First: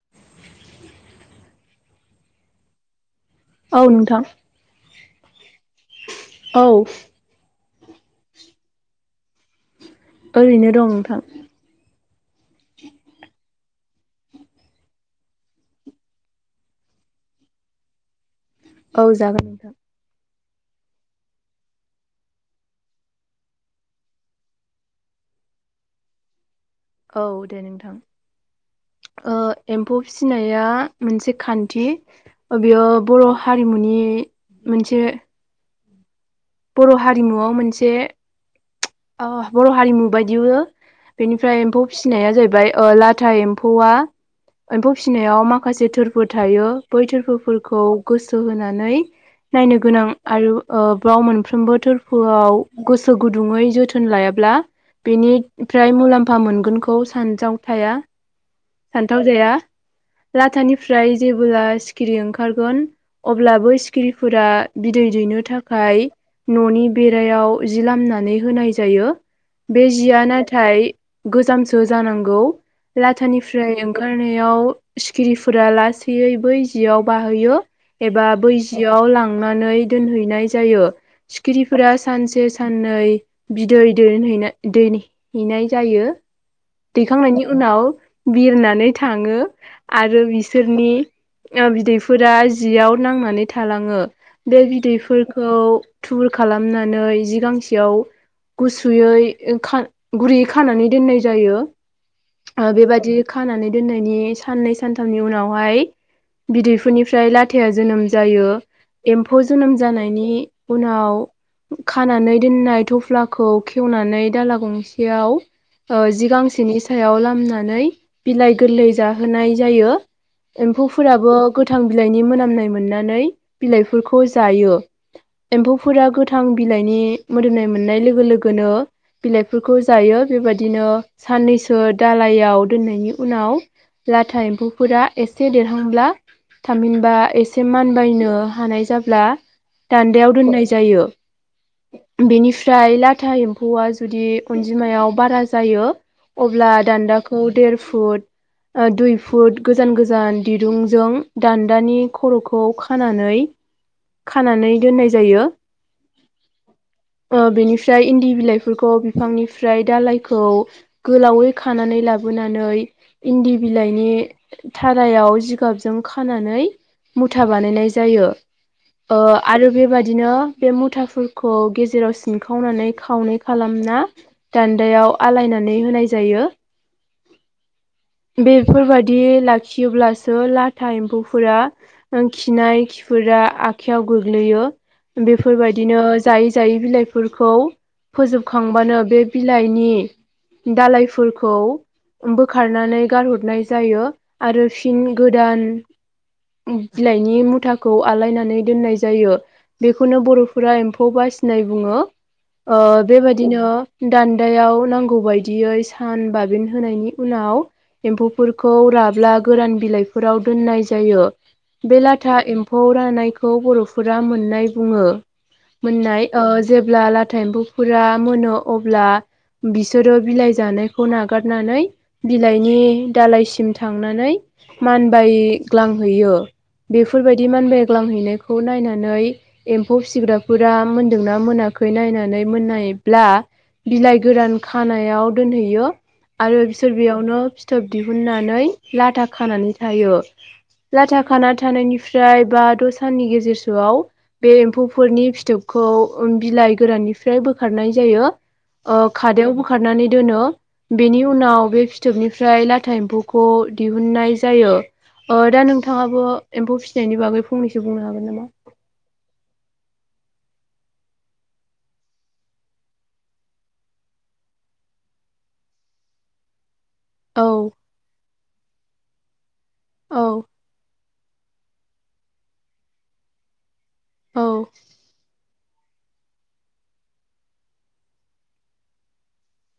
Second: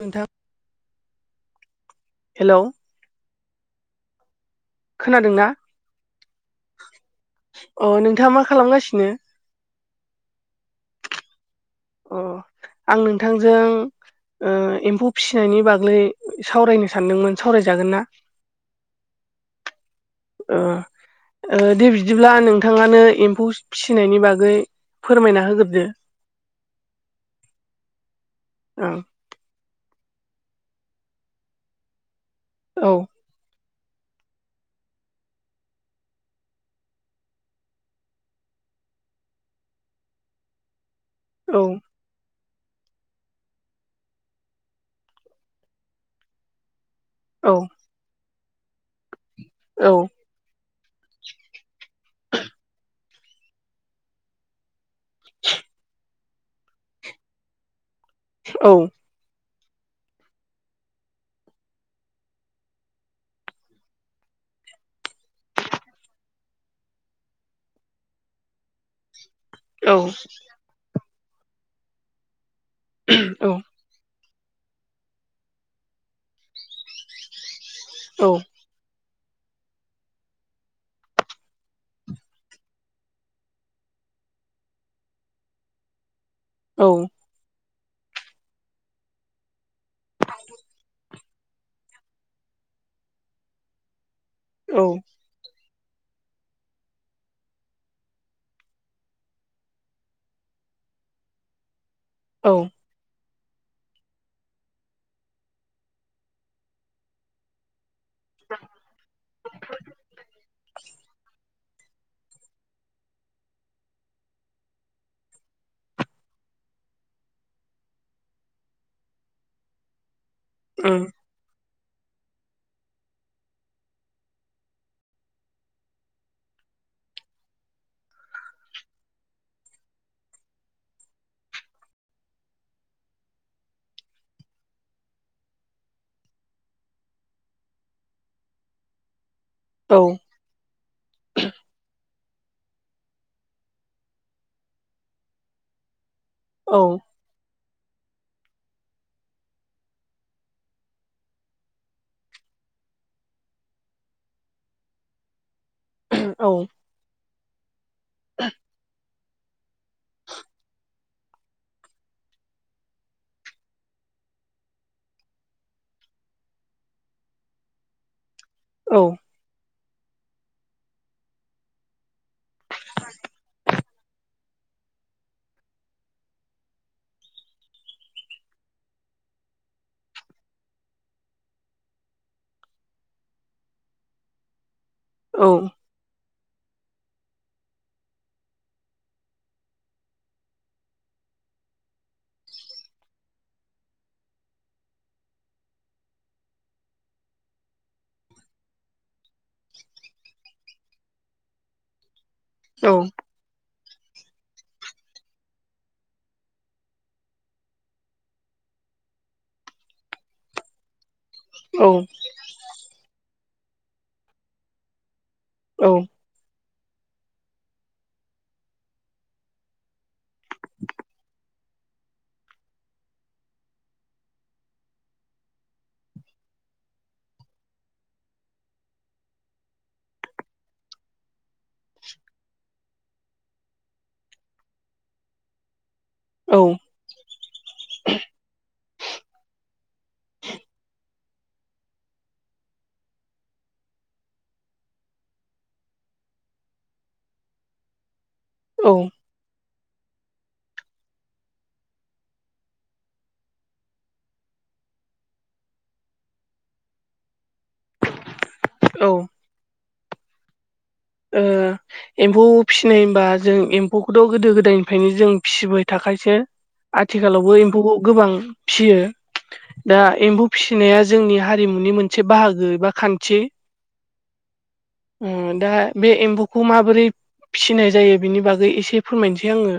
नोंथां हेलौ औ नोंथां खोनादोंना औ अ नोंथाङा मा खालामगासिनो ओरैनो दं नोंथां अ आं नोंथांजों ओ एम्फौ फिसिनायनि बागै सावरायनो सानदोंमोन सावरायजागोन ना औ जागोन नोंथां ओ ओ दे बिदिब्ला नोंथाङानो एम्फौ फिसिनायनि बागै फोरमायना होग्रोदो औ दे नोंथां ओं एम्फौ फिसिनाया मोनसे खान्थि बेयो ओं औ बर' हारिमुनि मोनसे बर' हारिमुआव मोनसे ओ बर' हारिमु बायदिबो बेनिफ्राय एम्फौ फिसिनाया जाहैबाय ओ लाथा एम्फौआ एम्फौ फिसिनायाव माखासे थोरफो थायो बैथोरफो औ फोरखौ गोसो होनानै नायनो गोनां आरो ब्राव मोन सानफ्रोमबो थोरफोआव गोसो गुदुङै जोथोन लायाब्ला बेनिफ्राय मुलाम्फा मोनगोनखौ सानजाव थाया औ सान्थाव जाया लाथानिफ्राय जेबोला सिखिरि ओंखारगोन अब्ला बै सिखिरिफोरा बिदै दैनो थाखाय न'नि बेरायाव जि लामनानै होनाय जायो बे औ जिया नाथाय गोजामसो जानांगौ लाथानि ओंखारनायाव सिखिरिफोरा लासैैयै बै जियाव बाहोयो औ एबा बै जियाव लांनानै दोनहैनाय जायो सिखिरिफोरा सानसे साननै बिदै दोनहैनाय दैनि हैनाय जायो दैखांनायनि उनाव बिरनानै थाङो आरो बिसोरनि ओ बिदैफोरा जियाव नांनानै थालाङो बे औ बिदैफोरखौ थुबुर खालामनानै जि गांसेयाव गुसुयै गुरैयै खानानै दोननाय जायो औ ओ बेबाय दि खानानै दोननायनि साननै सानथामनि उनावहाय बिदैफोरनिफ्राय लाथाया जोनोम जायो एम्फौ जोनोम जानायनि उनाव खानानै दोननाय थफ्लाखौ खेवनानै दाला गंसेयाव ओ जि गांसेनि सायाव लामनानै बिलाइ गोरलै जाहोनाय जायो एम्फौफोराबो गोथां बिलाइनि मोनामनाय मोननानै बिलाइफोरखौ जायो। एम्फौफोरा गोथां बिलाइनि मोदोमनाय मोननाय लोगो लोगोनो बिलाइफोरखौ जायो बेबायदिनो साननैसो दालायाव दोननायनि उनाव लाथा एम्फौफोरा एसे देरहांब्ला थामहिनबा एसे मानबायनो हानाय जाब्ला ओम दान्दायाव दोननाय जायो बेनिफ्राय लाथा एम्फौआ जुदि अनजिमायाव बारा जायो अब्ला औ दान्दाखौ देर फुट आ दुइ फुट गोजान गोजान दिरुंजों दान्दानि खर'खौ खानानै खानानै दोननाय जायो। औ ओ बेनिफ्राय इन्दि बिलाइफोरखौ बिफांनिफ्राय दालाइखौ गोलावै खानानै लाबो बोनानै इन्दि बिलाइनि थारायाव जिगाबजों खानानै मुथा बानायनाय जायो। औ ओ आरो बेबादिनो बे मुथाफोरखौ गेजेराव सिनखावनानै खावनै खालामना दान्दायाव आलायनानै होनाय जायो। बेफोरबायदि लाखियोब्लासो लाथा एम्फौफोरा ओ खिनाय खिफोरा आखाइयाव गोग्लैयो बेफोरबायदिनो जायै-जायै बिलाइफोरखौ फोजोबखांबानो बे बिलाइनि दालायफोरखौ ओ बोखारनानै गारहरनाय जायो आरो फिन गोदान उम बिलाइनि मुथाखौ आलायनानै दोननाय जायो। बेखौनो बर'फोरा एम्फौ बासिनाय बुङो। ओ बेबायदिनो दान्दायाव नांगौ बायदियै सान बाबिन होनायनि उनाव एम्फौफोरखौ राब्ला गोरान बिलाइफोराव दोननाय जायो। औ बे लाथा एम्फौ रानायखौ बर'फोरा मोननाय बुङो मोननाय ओ जेब्ला लाथा एम्फौफोरा मोनो अब्ला बिसोरो बिलाइ जानायखौ नागा गारनानै बिलाइनि दालइसिम थांनानै मानबायग्लांहैयो बेफोरबायदि मानबायग्लांहैनायखौ नायनानै एम्फौ फिसिग्राफोरा मोनदोंना मोनाखै नायनानै मोननायब्ला बिलाइ गोरान खानायाव दोनहैयो आरो बिसोर बेयावनो फिथोब दिहुननानै लाथा खानानै थायो। लाथा खाना थानायनिफ्राय बा द' साननि गेजेरसोआव बे एम्फौफोरनि फिथोबखौ बिलाइ गोराननिफ्राय बोखारनाय जायो। औ ओ खादायाव बोखारनानै दोनो। बेनि उनाव बे फिथोबनिफ्राय लाथा एम्फौखौ दिहुननाय जायो। ओ दा नोंथाङाबो एम्फौ फिसिनायनि बागै फंनैसो बुंनो हागोन नामा? औ। ओ एम्फौ फिसिनाय होनबा जों एम्फौखौथ' गोदो गोदायनिफ्रायनो जों फिसिबाय थाखासो। औ आथिखालावबो एम्फौखौ गोबां फिसियो दा औ एम्फौ फिसिनाया जोंनि हारिमुनि मोनसे बाहागो एबा खान्थि। औ। ओ दा बे एम्फौखौ माबोरै फिसिनाय जायो बेनि बागै एसे फोरमायनोसै आङो।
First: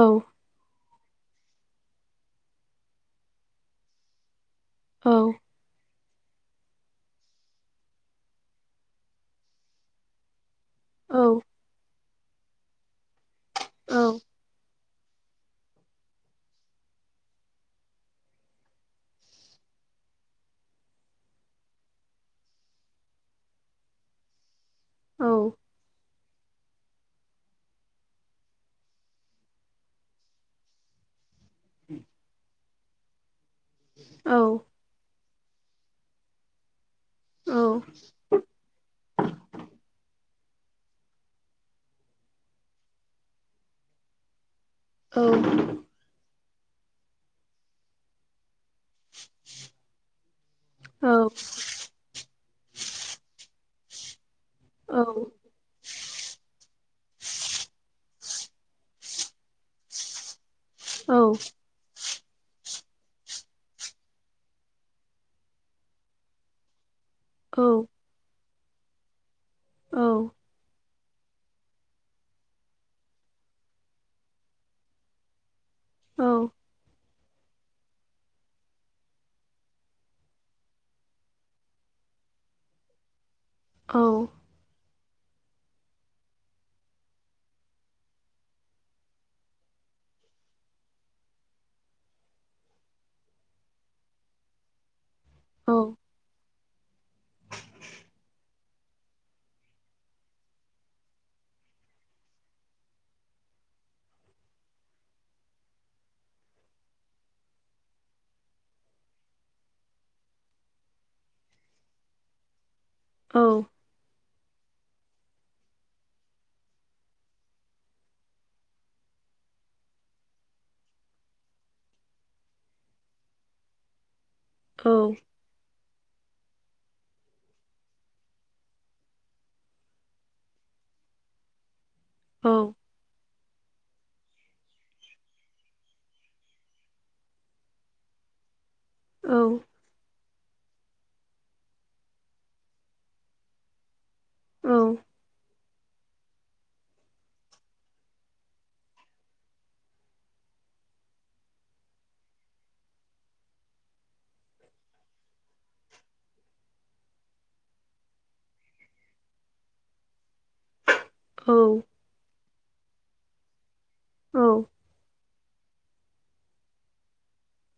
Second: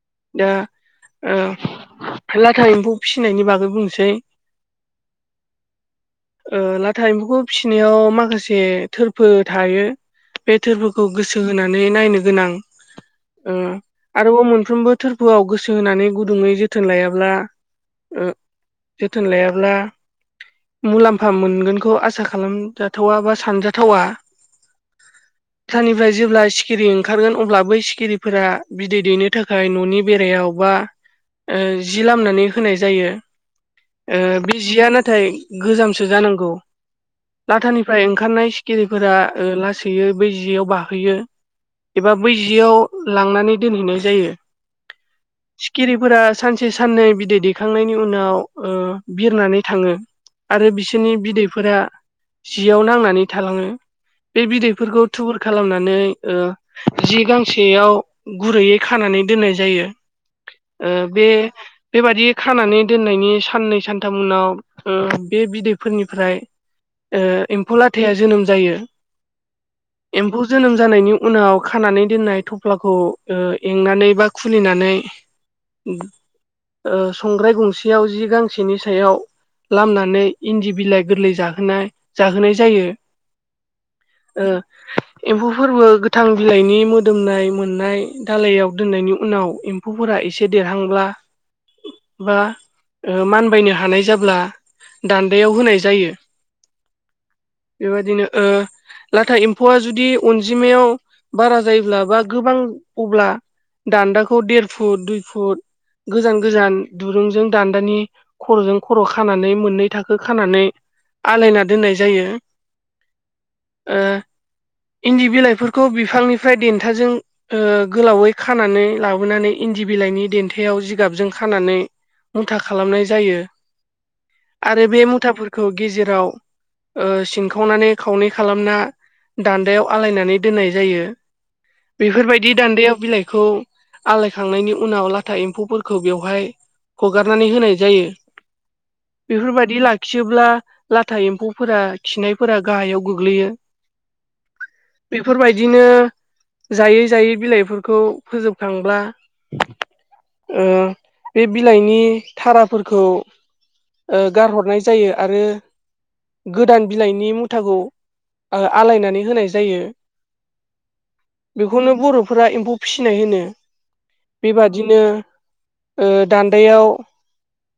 औ दा ओ लाथा एम्फौ फिनायनि बागै बुंसै। औ। ओ लाथा एम्फौखौ फिसिनायाव माखासे थोरफो थायो। बे थोरफोरखौ औ गोसो होनानै नायनो गोनां ओ औ आरोबाव मोनफ्रोमबो थोरफोआव गोसो होनानै गुदुङै जोथोन लायाब्ला ओ जोथोन लायाब्ला मुलाम्फा मोनगोनखौ आसा खालामजाथावा बा सानजाथावा। औ थानिबाय जेब्ला सिखिरि ओंखारगोन अब्ला बै सिखिरिफोरा बिदै दैनो थाखाय न'नि बेरायाव बा ओ जि लामनानै होनाय जायो ओ औ बे जिया नाथाय गोजामसो जानांगौ औ लाथानिफ्राय ओंखारनाय सिखिरिफोरा ओ लासै यो बै जेयाव बाहोयो। एबा बै जियाव लांनानै दोनहैनाय जायो। औ। फोरा सानसे साननै बिदै दैखांनायनि उनाव ओ बिरनानै थाङो आरो बिसोरनि बिदैफोरा जियाव नांनानै थालाङो बे बिदैफोरखौ थुबुर खालामनानै ओ जि गांसेयाव गुरैयै खानानै दोननाय जायो। ओ औ बे बेबादि खानानै दोननायनि साननै सानथाम उनाव ओ बे बिदैफोरनिफ्राय एम्फौ लाथाया जोनोम जायो। औ एम्फौ जोनोम जानायनि उनाव खानानै दोननाय थफ्लाखौ एंनानै बा खुलिनानै ओ संग्राय गंसेयाव जि गांसेनि सायाव लामनानै इन्दि बिलाइ गोरलै जाहोनाय जाहोनाय जायो। औ ओ एम्फौ फोरबो गोथां बिलाइनि मोदोमनाय मोननाय दालायाव दोननायनि उनाव एम एम्फौफोरा एसे देरहांब्ला बा ओ मानबायनो हानाय जाब्ला दान्दायाव औ होनाय जायो बेबदिनो ओ लाथा एम्फौआ जुदि अनजिमायाव बारा जायोब्ला बा गोबां अब्ला दान्दाखौ देर फुट दुइ फुट गोजान-गोजान दुरुंजों दान्दानि खर'जों खर' खानानै मोननै थाखो खानानै आलायना दोननाय जायो। औ। इन्दि बिलाइफोरखौ बिफांनिफ्राय देन्थाजों ओ गोलावै खानानै लाबोनानै इन्दि बिलाइनि देन्थायाव जिगाबजों खानानै मुथा खालामनाय जायो। औ आरो बे मुथाफोरखौ गेजेराव ओ सिंखावनानै खावनै खालामना दान्दायाव आलायनानै दोननाय जायो बेफोरबायदि दान्दायाव बिलाइखौ आलायखांनायनि उनाव लाथा एम्फौफोरखौ बेवहाय हगारनानै होनाय जायो। बेफोरबायदि लाखियोब्ला लाथा एम्फौफोरा खिनायफोरा गाहायाव गोग्लैयो बेफोरबायदिनो जायै जायै बिलाइफोरखौ फोजोबखांब्ला बे बिलाइनि थाराफोरखौ गारहरनाय जायो आरो गोदान बिलाइनि मुथाखौ आलायनानै होनाय जायो बेखौनो बर' फोरा एम्फौ फिसिनाय होनो। बेबादिनो ओ दान्दायाव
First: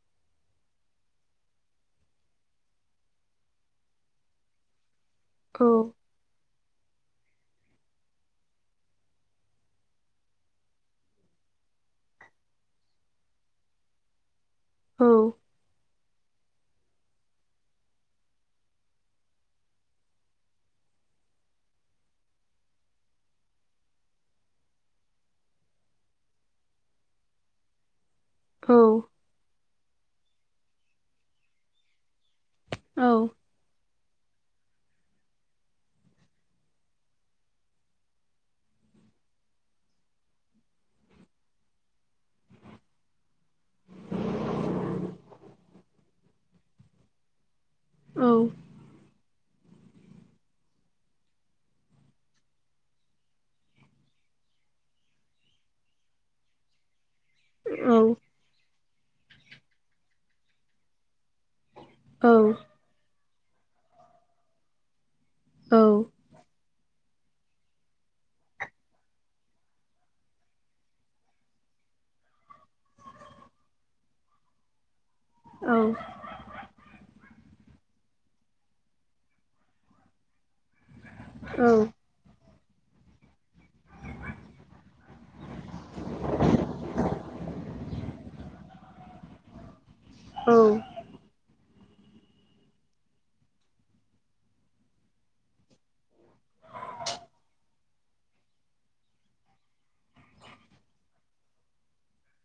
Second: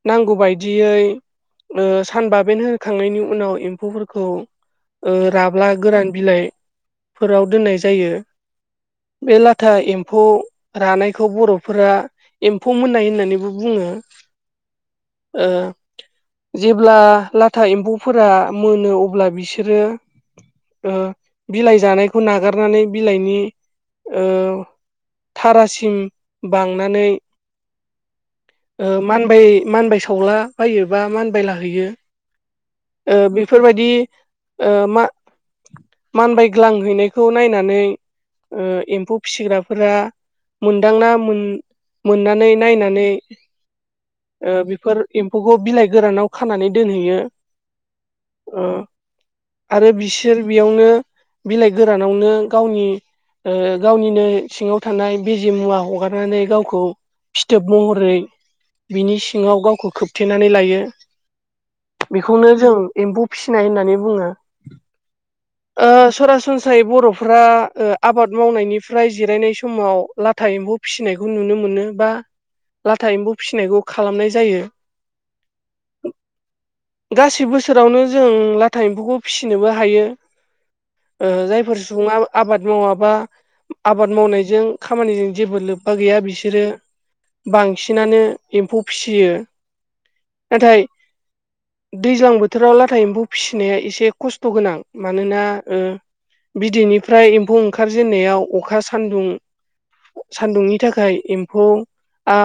नांगौ बायदियै सानबाबेन होखांनायनि उनाव एम्फौफोरखौ राब्ला गोरान बिलाइफोराव दोननाय जायो। बे लाथा एम्फौ रानायखौ बर'फोरा एम्फौ मोननाय होननानैबो बुङो। जेब्ला लाथा एम्फौफोरा मोनो अब्ला बिसोर सोरो ओ बिलाइ जानायखौ नागारनानै बिलाइनि ओ थारासिम बांनानै ओ मानबाय मानबाय सावला बायो बा मानबायलाहैयो ओ बेफोरबायदि ओ मा-मानबायग्लांहैनायखौ नायनानै ओ एम्फौ फिसिग्राफोरा मोनदांना मोन-मोननानै नायनानै ओ बेफोर एम्फौखौ बिलाइ गोरानाव खानानै दोनहैयो। औ। ओ। आरो बिसोर बियावनो बिलाइ गोरानावनो गावनि ओ गावनिनो सिङाव थानाय बिजे मुवा हगारनानै गावखौ फिथोब महरै बिनि सिङाव गावखौ खोबथेनानै लायो। बेखौनो जों एम्फौ फिसिनाय होननानै बुङो। औ। ओ सरासनस्रायै बर'फ्रा आबाद मावनायनिफ्राय जिरायनाय समाव लाथा एम्फौ फिसिनायखौ नुनो मोनो बा लाथा एम्फौ फिसिनायखौ खालामनाय जायो। औ गासै बोसोरावनो जों लाथा एम्फौखौ फिसिनोबो हायो। ओ जायफोर सुबुङा आबाद मावाबा आबाद मावनायजों खामानिजों जेबो लोब्बा गैया बिसोरो बांसिनानो एम्फौ फिसियो नाथाय दैज्लां बोथोराव लाथा एम्फौ फिसिनाया एसे खस्थ' गोनां। मानोना ओ बिदैनिफ्राय एम्फौ ओंखारजेननायाव अखा सान्दुं सान्दुंनि थाखाय एम्फौआ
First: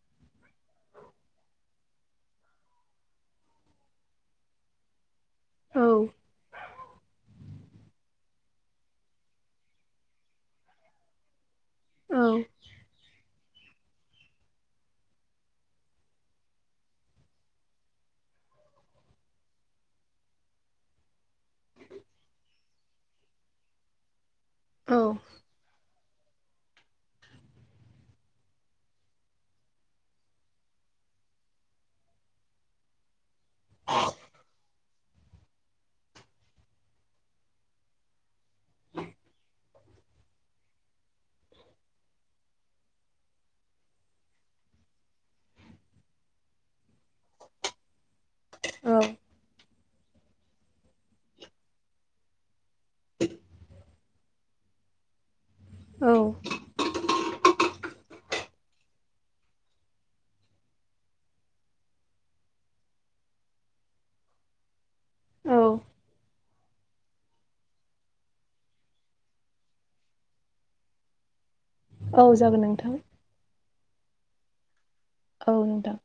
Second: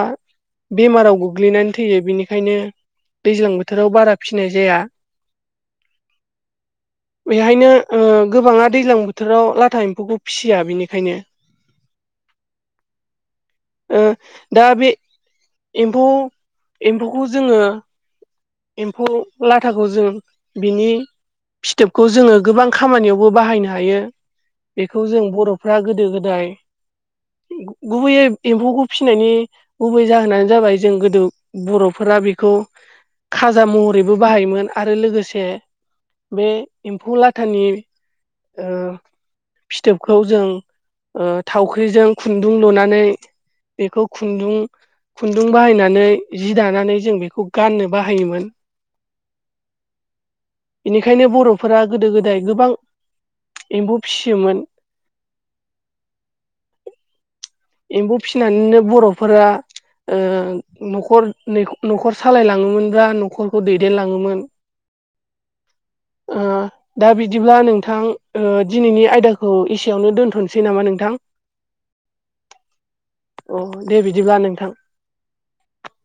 बेमाराव गोग्लैनानै थैयो। बेनिखायनो दैज्लां बोथोराव बारा फिनाय जाया। औ। बेहायनो ओ गोबाङा दैज्लां बोथोराव लाथा एम्फौखौ फिसिया बेनिखायनो। औ ओ दा बे एम्फौ एम्फौखौ जोङो एम्फौ लाथाखौ जों बिनि फिथोबखौ जोङो गोबां खामानियावबो बाहायनो हायो। बेखौ औ जों बर'फ्रा गोदो गोदाय गुबैयै एम्फौखौ फिनायनि गुबै जाहोनानो जाबाय जों गोदो बर'फोरा बेखौ खाजा महरैबो बाहायोमोन आरो लोगोसे बे एम्फौ लाथानि ओ फिथोबखौ जों ओ थावख्रिजों खुन्दुं लुनानै बेखौ खुन्दुं खुन्दुं बाहायनानै जि दानानै जों बेखौ गाननो बाहायोमोन। औ। बेनिखायनो बर'फोरा गोदो गोदाय गोबां एम्फौ फिसियोमोन। औ। एम्फौ फिसिनानैनो बर'फोरा ओ न'खर न'खर सालायलाङोमोनबा न'खरखौ दैदेनलाङोमोन। औ ओ दा बिदिब्ला नोंथां ओ दिनैनि आयदाखौ एसेयावनो दोनथ'नोसै नामा नोंथां? औ जागोन नोंथां। अ दे बिदिब्ला नोंथां। औ नोंथां।